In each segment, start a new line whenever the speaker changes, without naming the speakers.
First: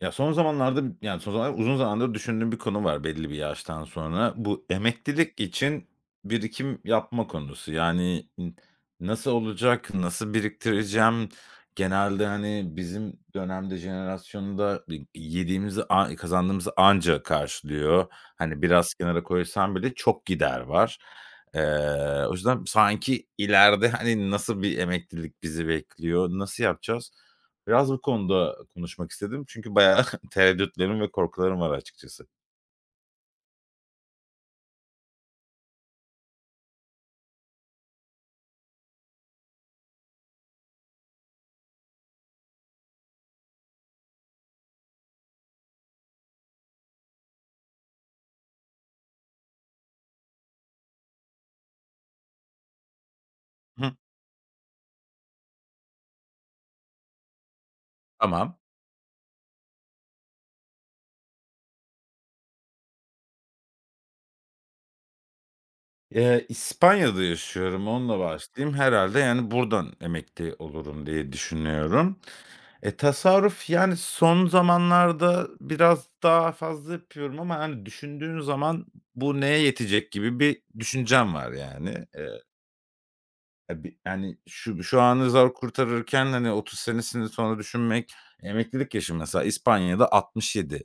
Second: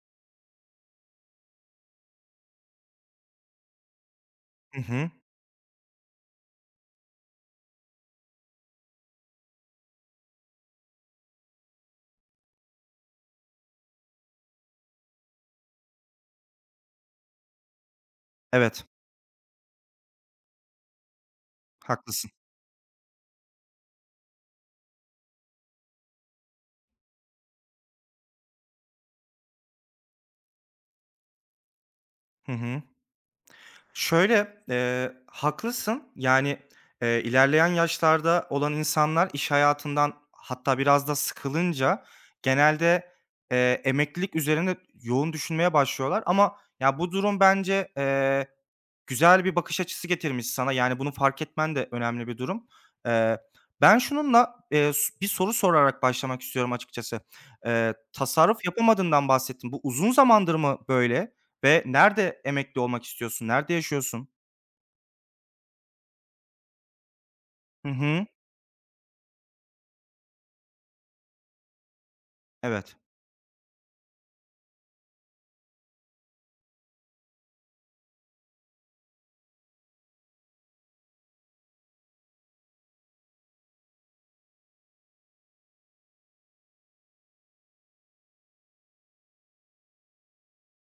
Ya, son zamanlarda, yani, son zamanlarda uzun zamandır düşündüğüm bir konu var belli bir yaştan sonra. Bu
Hı hı.
emeklilik için birikim yapma konusu. Yani, nasıl olacak, nasıl biriktireceğim? Genelde, hani, bizim dönemde, jenerasyonda yediğimizi kazandığımızı anca karşılıyor. Hani,
Evet,
biraz kenara koysam bile çok gider var.
haklısın.
O yüzden sanki ileride, hani, nasıl bir emeklilik bizi bekliyor, nasıl yapacağız? Biraz bu konuda konuşmak istedim çünkü bayağı tereddütlerim ve korkularım var açıkçası.
Hı hı. Şöyle, haklısın. Yani, ilerleyen yaşlarda olan insanlar iş hayatından hatta biraz da sıkılınca genelde, emeklilik üzerine yoğun düşünmeye başlıyorlar ama ya, bu durum bence. Güzel bir bakış açısı getirmiş sana, yani, bunu fark etmen de önemli bir durum. Eee,
Hı,
Ben şununla, s bir soru sorarak başlamak istiyorum açıkçası.
tamam.
Tasarruf yapamadığından bahsettin. Bu uzun zamandır mı böyle ve nerede emekli olmak istiyorsun? Nerede yaşıyorsun?
İspanya'da yaşıyorum,
Hı
onunla
hı.
başlayayım herhalde. Yani, buradan emekli olurum diye düşünüyorum.
Evet.
Tasarruf, yani, son zamanlarda biraz daha fazla yapıyorum ama, hani, düşündüğün zaman bu neye yetecek gibi bir düşüncem var, yani. Yani, şu anı zor kurtarırken, hani, 30 senesini sonra düşünmek, emeklilik yaşı mesela İspanya'da 67.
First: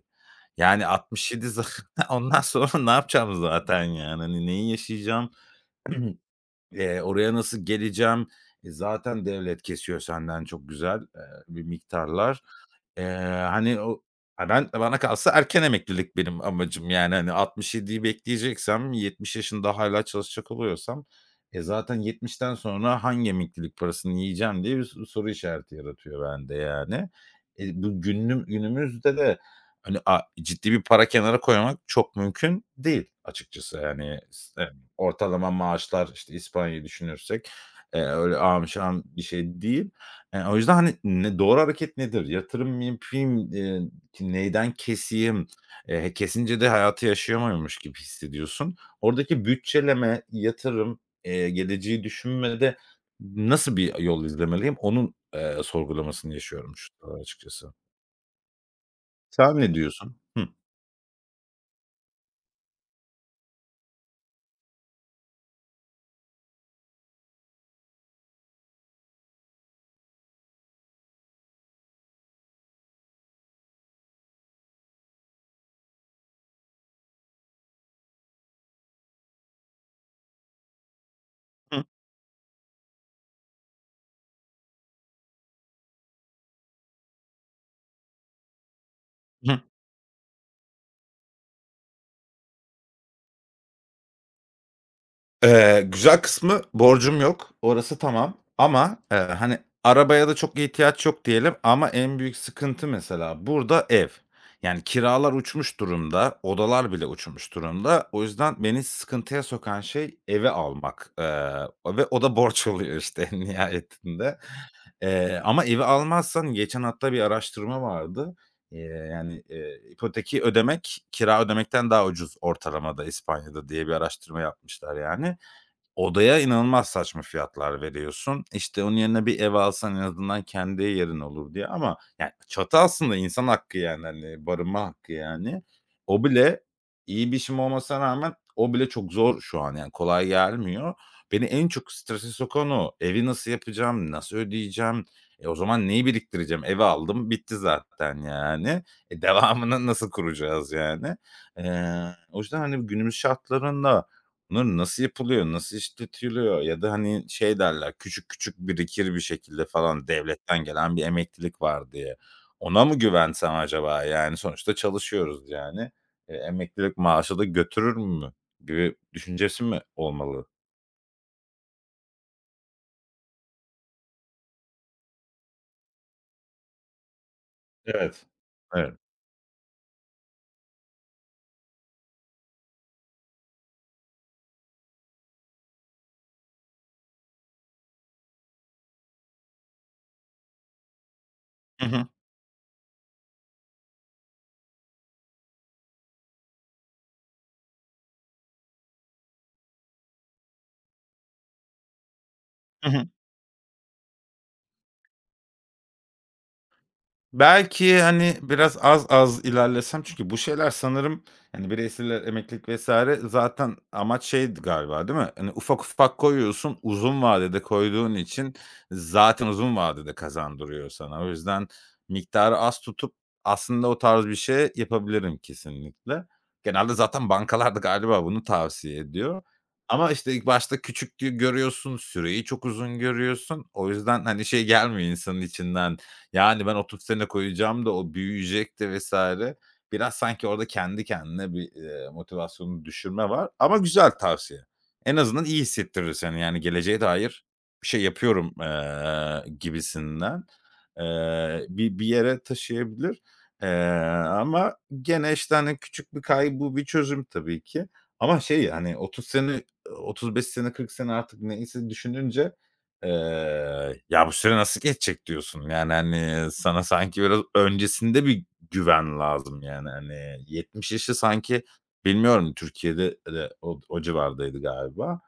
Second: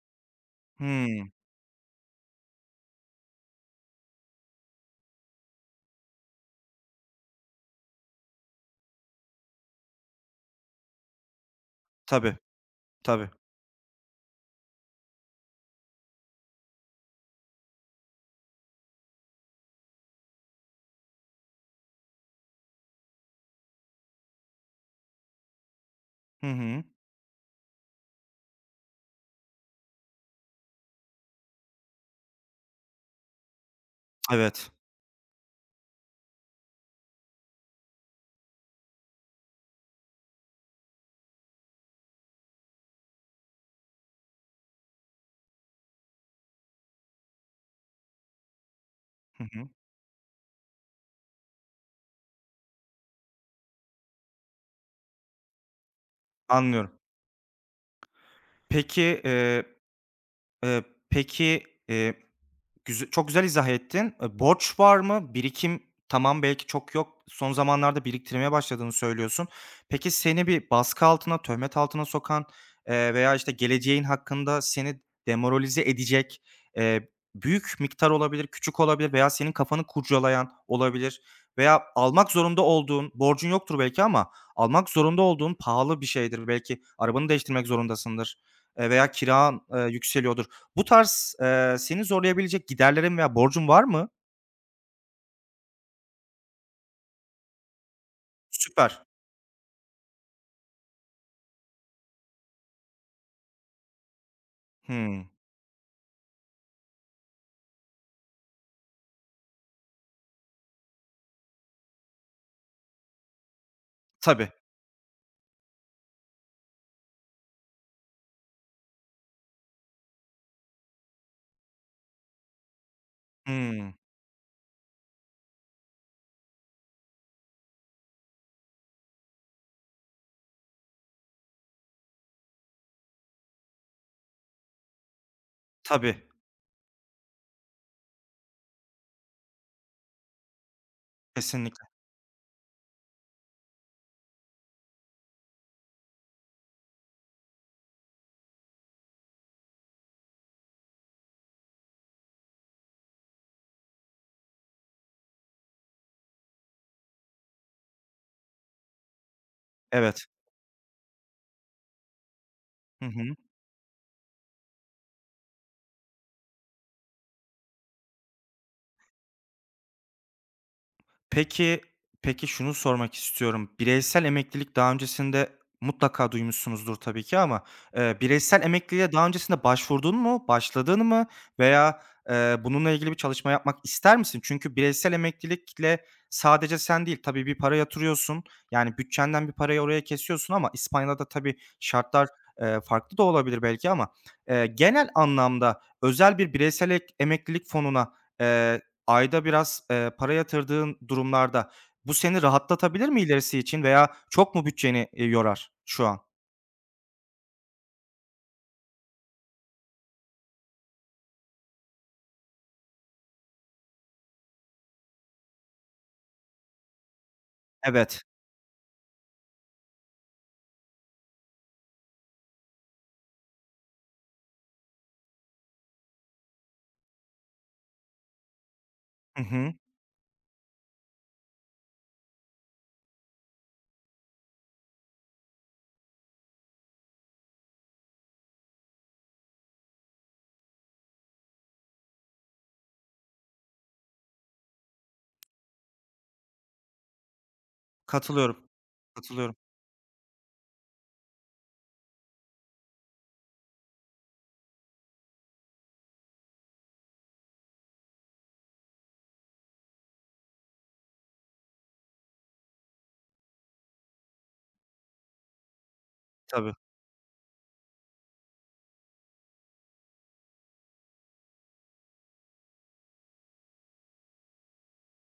Yani
Hımm.
67 zaten ondan sonra ne yapacağım zaten, yani? Hani, neyi yaşayacağım? Oraya nasıl geleceğim? Zaten devlet kesiyor senden çok güzel, bir
Tabii,
miktarlar. Eee,
tabii.
Hani o ha, ben bana kalsa erken emeklilik benim amacım. Yani, hani, 67'yi bekleyeceksem, 70 yaşında hâlâ çalışacak oluyorsam, zaten 70'ten sonra hangi emeklilik parasını yiyeceğim diye bir soru işareti yaratıyor
Hı
bende
hı.
yani. Bu günüm Günümüzde de, hani, ciddi bir para kenara koymak çok mümkün değil açıkçası. Yani,
Evet.
ortalama maaşlar, işte, İspanya'yı düşünürsek, öyle ahım şahım bir şey değil. O yüzden, hani, ne doğru hareket nedir? Yatırım mı yapayım, ki neyden keseyim? Kesince de hayatı yaşayamıyormuş gibi hissediyorsun.
Hı
Oradaki
hı.
bütçeleme, yatırım, geleceği düşünmede nasıl bir yol izlemeliyim? Onun, sorgulamasını yaşıyorum şu
Anlıyorum.
sıralar açıkçası.
Peki,
Sen
eee,
ne diyorsun? Hı.
eee, peki, eee Çok güzel izah ettin. Borç var mı? Birikim tamam, belki çok yok. Son zamanlarda biriktirmeye başladığını söylüyorsun. Peki seni bir baskı altına, töhmet altına sokan, veya, işte, geleceğin hakkında seni demoralize edecek, eee, büyük miktar olabilir, küçük olabilir veya senin kafanı kurcalayan olabilir
Hı.
veya almak zorunda olduğun, borcun yoktur belki ama almak zorunda olduğun pahalı bir şeydir. Belki arabanı değiştirmek zorundasındır, veya
Hı.
kiran, yükseliyordur. Bu tarz, seni zorlayabilecek giderlerin veya borcun var mı?
Güzel kısmı borcum yok. Orası tamam ama,
Süper.
hani, arabaya da çok ihtiyaç yok diyelim ama en büyük sıkıntı mesela burada ev. Yani
Hımm.
kiralar uçmuş durumda, odalar bile uçmuş durumda. O yüzden beni sıkıntıya sokan şey evi almak, ve o da borç oluyor işte en nihayetinde.
Tabii.
Ama evi almazsan geçen hatta bir araştırma vardı. Eee, Yani, ipoteki ödemek kira ödemekten daha ucuz ortalamada İspanya'da diye bir
Hımm.
araştırma yapmışlar yani. Odaya inanılmaz saçma fiyatlar veriyorsun. İşte, onun yerine bir ev alsan en azından kendi yerin olur diye ama, yani, çatı aslında insan hakkı, yani, hani, barınma hakkı, yani.
Tabii.
O bile iyi bir işim olmasına rağmen o bile çok zor şu an, yani, kolay gelmiyor. Beni en
Kesinlikle.
çok strese sokan o. Evi nasıl yapacağım, nasıl ödeyeceğim, o zaman neyi biriktireceğim? Evi aldım, bitti zaten, yani. Devamını nasıl kuracağız, yani? Eee, O yüzden, hani, günümüz şartlarında bunlar nasıl yapılıyor, nasıl işletiliyor ya da, hani, şey derler, küçük küçük birikir bir şekilde falan
Evet.
devletten gelen bir emeklilik var diye. Ona mı
Hı hı.
güvensem acaba? Yani, sonuçta çalışıyoruz, yani. Emeklilik maaşı da götürür mü gibi düşüncesi mi olmalı?
Peki, peki, şunu sormak istiyorum. Bireysel emeklilik daha öncesinde mutlaka duymuşsunuzdur tabii ki ama,
Evet.
bireysel
Evet.
emekliliğe daha öncesinde başvurdun mu, başladın mı veya, bununla ilgili bir çalışma yapmak ister misin? Çünkü bireysel emeklilikle sadece sen değil, tabii bir para yatırıyorsun, yani bütçenden bir parayı oraya kesiyorsun ama İspanya'da da tabii
Hı hı.
şartlar, farklı da olabilir belki ama, genel anlamda özel bir bireysel ek emeklilik fonuna, eee, ayda biraz, para yatırdığın durumlarda bu seni
Hı hı.
rahatlatabilir mi ilerisi için veya çok mu bütçeni, yorar şu an?
Belki, hani, biraz az az ilerlesem çünkü bu şeyler sanırım, yani, bireyseller, emeklilik vesaire zaten amaç şeydi galiba, değil mi? Hani, ufak ufak koyuyorsun, uzun vadede koyduğun
Evet.
için zaten uzun vadede kazandırıyor sana. O yüzden miktarı az tutup aslında o tarz bir şey yapabilirim kesinlikle. Genelde zaten bankalar da galiba bunu tavsiye ediyor
Hı hı.
ama, işte, ilk başta küçüklüğü görüyorsun, süreyi çok uzun görüyorsun. O yüzden, hani, şey gelmiyor insanın içinden, yani, ben oturup sene koyacağım da o büyüyecek de vs. Biraz sanki orada kendi kendine bir, motivasyonunu düşürme var ama güzel tavsiye. En azından iyi hissettirir seni, yani, geleceğe dair bir şey yapıyorum,
Katılıyorum. Katılıyorum.
gibisinden. Bir yere taşıyabilir, eee, ama gene, işte, hani, küçük bir kaygı bu bir çözüm tabii ki ama şey, hani, 30 sene, 35 sene, 40 sene artık neyse düşününce ya, bu süre nasıl geçecek diyorsun. Yani, hani,
Tabii.
sana sanki biraz öncesinde bir güven lazım, yani, hani, 70 yaşı sanki bilmiyorum Türkiye'de de o civardaydı galiba.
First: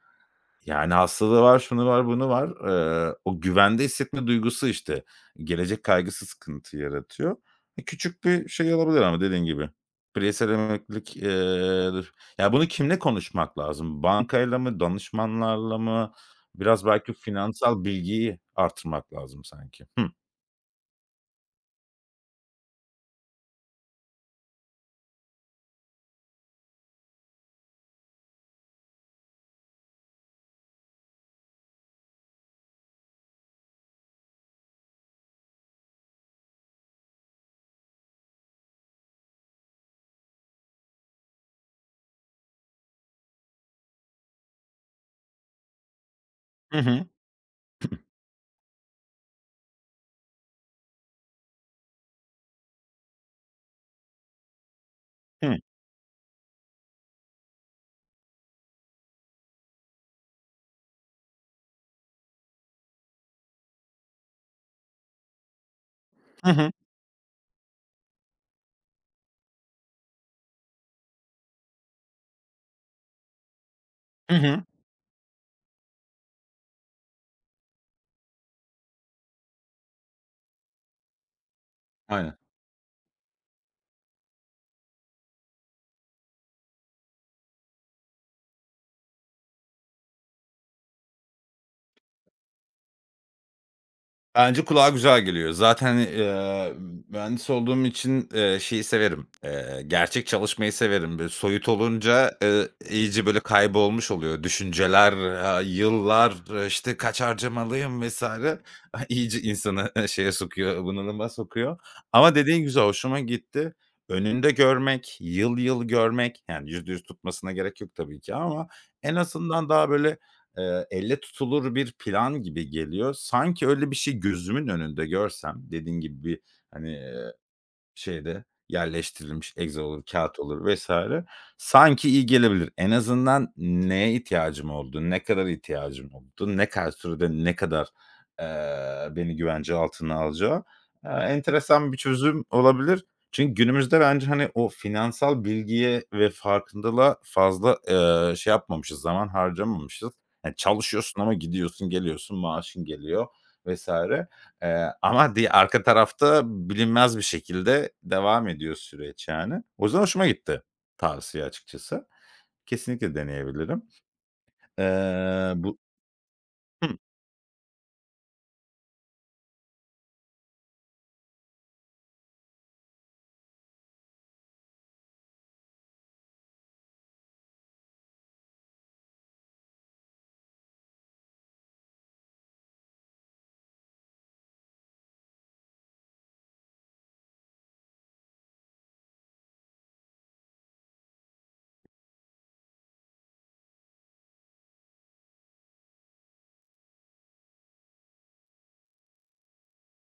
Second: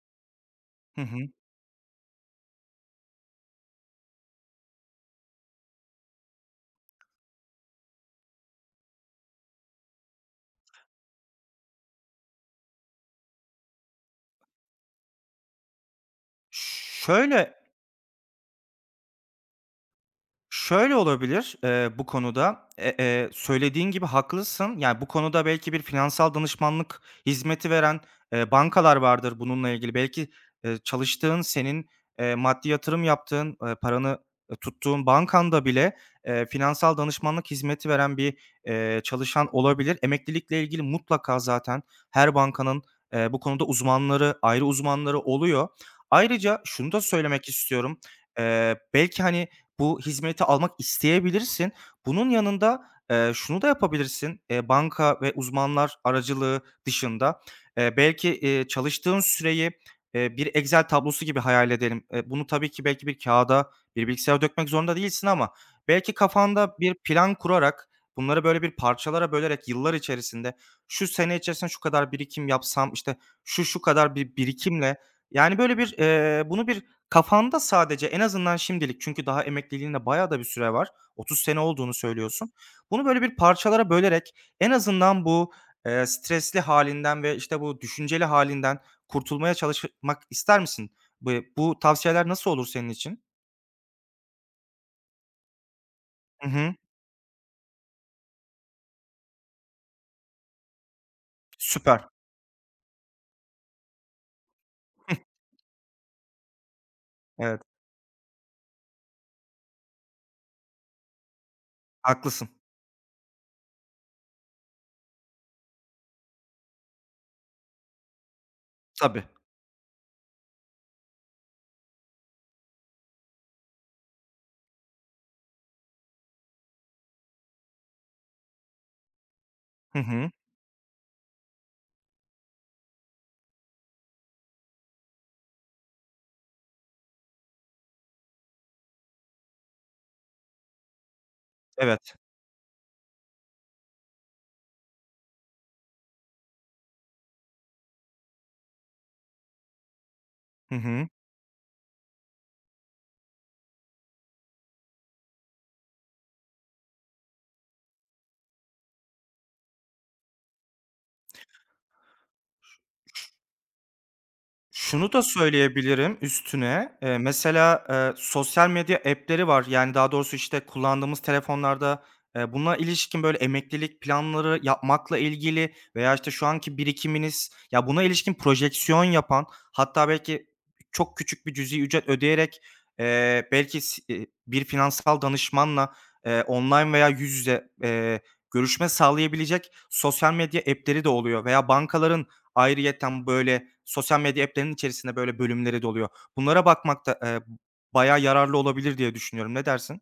Yani,
Hı hı.
hastalığı var, şunu var, bunu var. O güvende hissetme duygusu, işte, gelecek kaygısı sıkıntı yaratıyor. Küçük bir şey olabilir ama dediğin gibi. Bireysel emeklilik, ya, bunu kimle konuşmak lazım? Bankayla mı, danışmanlarla mı? Biraz belki
Şöyle
finansal bilgiyi artırmak lazım sanki. Hı.
Şöyle olabilir, bu konuda, e söylediğin gibi haklısın. Yani, bu konuda belki bir finansal danışmanlık hizmeti veren, bankalar vardır bununla ilgili. Belki, çalıştığın, senin, maddi yatırım yaptığın, paranı, tuttuğun bankanda bile, finansal danışmanlık hizmeti veren bir, çalışan olabilir. Emeklilikle ilgili mutlaka zaten her bankanın, bu konuda uzmanları, ayrı uzmanları oluyor. Ayrıca
Hı
şunu da
hı.
söylemek istiyorum. Belki, hani, bu hizmeti almak isteyebilirsin. Bunun yanında, şunu da yapabilirsin, banka ve
Hı.
uzmanlar aracılığı dışında, belki, çalıştığın süreyi, bir Excel tablosu gibi hayal edelim. Bunu tabii ki belki bir kağıda bir bilgisayara dökmek zorunda değilsin ama belki
Hı hı.
kafanda bir plan kurarak, bunları böyle bir parçalara bölerek yıllar içerisinde, şu sene içerisinde şu kadar birikim yapsam, işte, şu kadar
Hı
bir
hı. Hı.
birikimle, yani, böyle bir, bunu bir kafanda sadece en azından şimdilik çünkü daha emekliliğine bayağı da bir süre var. 30 sene olduğunu
Aynen.
söylüyorsun. Bunu böyle bir parçalara bölerek en azından bu, stresli halinden ve, işte, bu düşünceli halinden kurtulmaya çalışmak ister misin? Bu bu tavsiyeler nasıl olur senin için?
Bence kulağa güzel geliyor. Zaten,
Hı hı.
mühendis olduğum için, şeyi severim, gerçek çalışmayı severim. Böyle soyut
Süper.
olunca, iyice böyle kaybolmuş oluyor. Düşünceler, yıllar, işte, kaç
Evet,
harcamalıyım vs. Ah, iyice insanı, şeye sokuyor, bunalıma sokuyor. Ama
haklısın.
dediğin güzel, hoşuma gitti. Önünde görmek, yıl yıl görmek, yani %100 tutmasına gerek yok tabii ki ama en
Tabii.
azından daha böyle elle tutulur bir plan gibi geliyor. Sanki öyle bir şey gözümün önünde görsem, dediğin gibi bir, hani, şeyde yerleştirilmiş egzo
Hı
olur,
hı.
kâğıt olur vesaire sanki iyi gelebilir. En azından neye ihtiyacım oldu, ne kadar ihtiyacım oldu, ne kadar sürede ne kadar, beni güvence altına alacağı, enteresan bir
Evet.
çözüm olabilir. Çünkü günümüzde bence, hani, o finansal bilgiye ve farkındalığa fazla, şey yapmamışız, zaman harcamamışız. Hani,
Hı hı.
çalışıyorsun ama gidiyorsun, geliyorsun, maaşın geliyor vesaire. Ama arka tarafta bilinmez bir şekilde devam ediyor süreç yani. O yüzden hoşuma gitti tavsiye açıkçası. Kesinlikle deneyebilirim.
Şunu da
Bu
söyleyebilirim
Hı.
üstüne, mesela, sosyal medya app'leri var. Yani, daha doğrusu, işte, kullandığımız telefonlarda, buna ilişkin, böyle, emeklilik planları yapmakla ilgili veya, işte, şu anki birikiminiz, ya, buna ilişkin projeksiyon yapan, hatta belki çok küçük bir cüzi ücret ödeyerek, belki s bir finansal danışmanla, online veya yüz yüze, görüşme sağlayabilecek sosyal medya app'leri de oluyor veya bankaların ayrıyeten, böyle, sosyal medya app'lerinin içerisinde böyle bölümleri de oluyor. Bunlara bakmak da, bayağı yararlı olabilir diye düşünüyorum. Ne dersin?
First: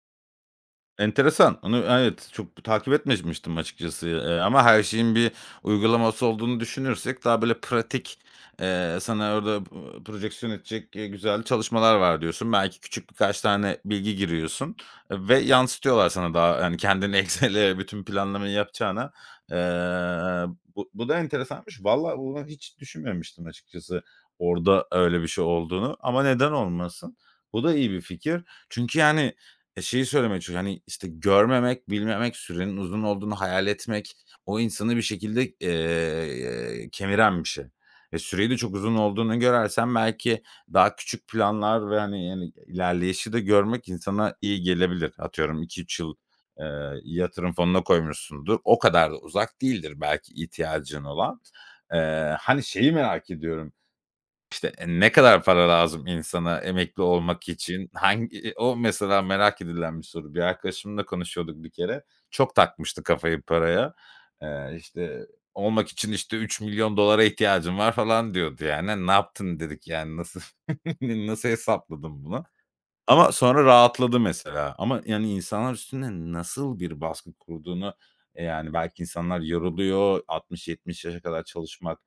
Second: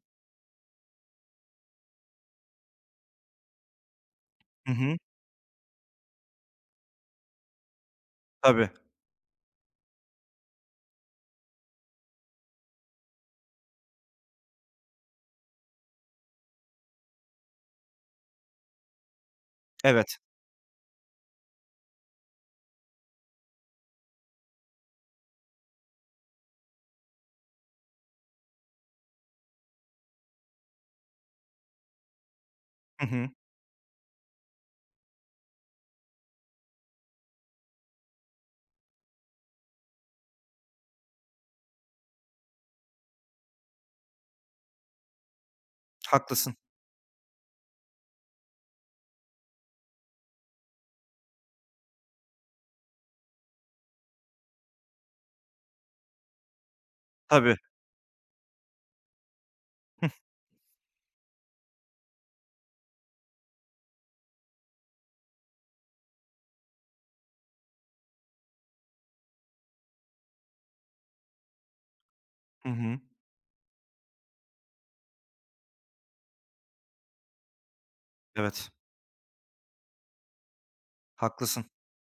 Enteresan. Onu, evet, çok takip etmemiştim açıkçası, ama
Hı
her
hı.
şeyin bir uygulaması olduğunu düşünürsek daha böyle pratik,
Tabii.
sana orada, projeksiyon edecek, güzel çalışmalar var diyorsun. Belki küçük birkaç tane bilgi giriyorsun, ve yansıtıyorlar sana daha, yani kendini Excel'e bütün planlamayı yapacağına. Eee,
Evet.
bu da enteresanmış. Valla bunu hiç düşünmemiştim açıkçası orada öyle bir şey olduğunu ama neden olmasın? Bu da iyi bir fikir. Çünkü, yani, şeyi söylemeye çalışıyorum, hani, işte, görmemek, bilmemek, sürenin uzun
Hı hı.
olduğunu hayal etmek, o insanı bir şekilde, kemiren bir şey. Süreyi de çok uzun olduğunu görersen belki daha küçük planlar ve, hani, yani, ilerleyişi de görmek insana iyi gelebilir. Atıyorum iki 3 yıl,
Haklısın.
eee, yatırım fonuna koymuşsundur. O kadar da uzak değildir belki ihtiyacın olan. Hani, şeyi merak ediyorum, işte, ne kadar para lazım insana emekli olmak
Tabii.
için? O mesela merak edilen bir
Hıh.
soru. Bir arkadaşımla konuşuyorduk bir kere. Çok takmıştı kafayı paraya. İşte, olmak için, işte, 3 milyon dolara ihtiyacım var falan diyordu yani. "Ne yaptın?" dedik yani. "Nasıl nasıl hesapladın bunu?"
Hı hı.
Ama sonra rahatladı mesela ama yani insanlar üstüne nasıl bir baskı kurduğunu,
Evet.
yani belki insanlar yoruluyor, 60-70 yaşa kadar
Haklısın.
çalışmak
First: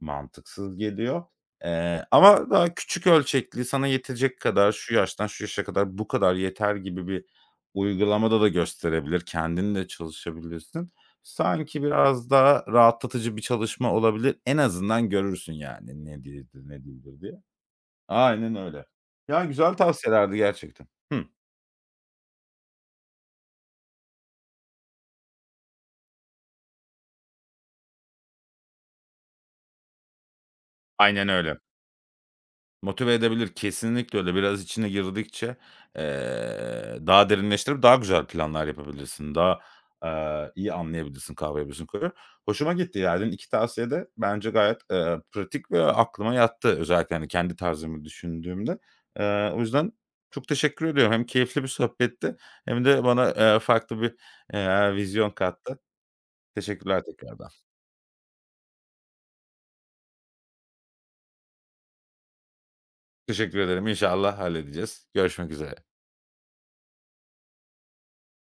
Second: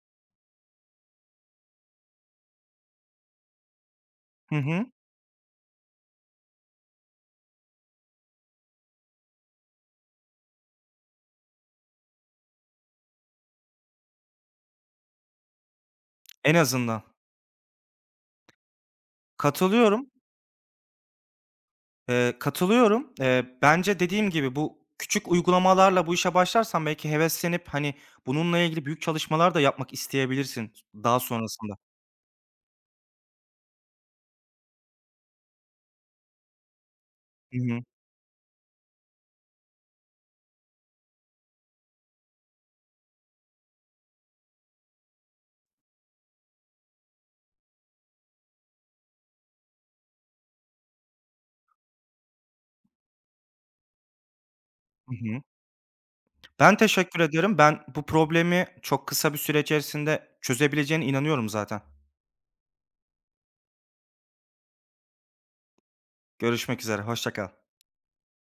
mantıksız geliyor. Ama daha küçük ölçekli, sana yetecek
Hı
kadar,
hı.
şu yaştan şu yaşa kadar bu kadar yeter gibi bir uygulamada da gösterebilir, kendin de çalışabilirsin. Sanki biraz daha rahatlatıcı bir çalışma olabilir. En azından görürsün yani ne
En
değildir, ne
azından.
değildir diye. Aynen öyle. Ya, güzel
Katılıyorum.
tavsiyelerdi gerçekten. Hıh.
Katılıyorum. Bence dediğim gibi bu küçük uygulamalarla bu işe başlarsan belki heveslenip, hani, bununla ilgili büyük çalışmalar da yapmak isteyebilirsin daha
Aynen öyle.
sonrasında.
Motive edebilir, kesinlikle öyle. Biraz içine girdikçe, daha
Hı hı.
derinleştirip daha güzel planlar yapabilirsin. Daha, iyi anlayabilirsin, kavrayabilirsin konuyu. Hoşuma gitti yani. 2 tavsiye de bence gayet, pratik ve aklıma yattı. Özellikle, hani, kendi tarzımı düşündüğümde. O yüzden çok teşekkür ediyorum. Hem keyifli bir sohbetti hem de bana, farklı bir,
Hı
vizyon
hı.
kattı.
Ben
Teşekkürler
teşekkür
tekrardan.
ederim. Ben bu problemi çok kısa bir süre içerisinde çözebileceğine inanıyorum zaten.
Teşekkür ederim. İnşallah halledeceğiz. Görüşmek üzere.
Görüşmek üzere, hoşça kal.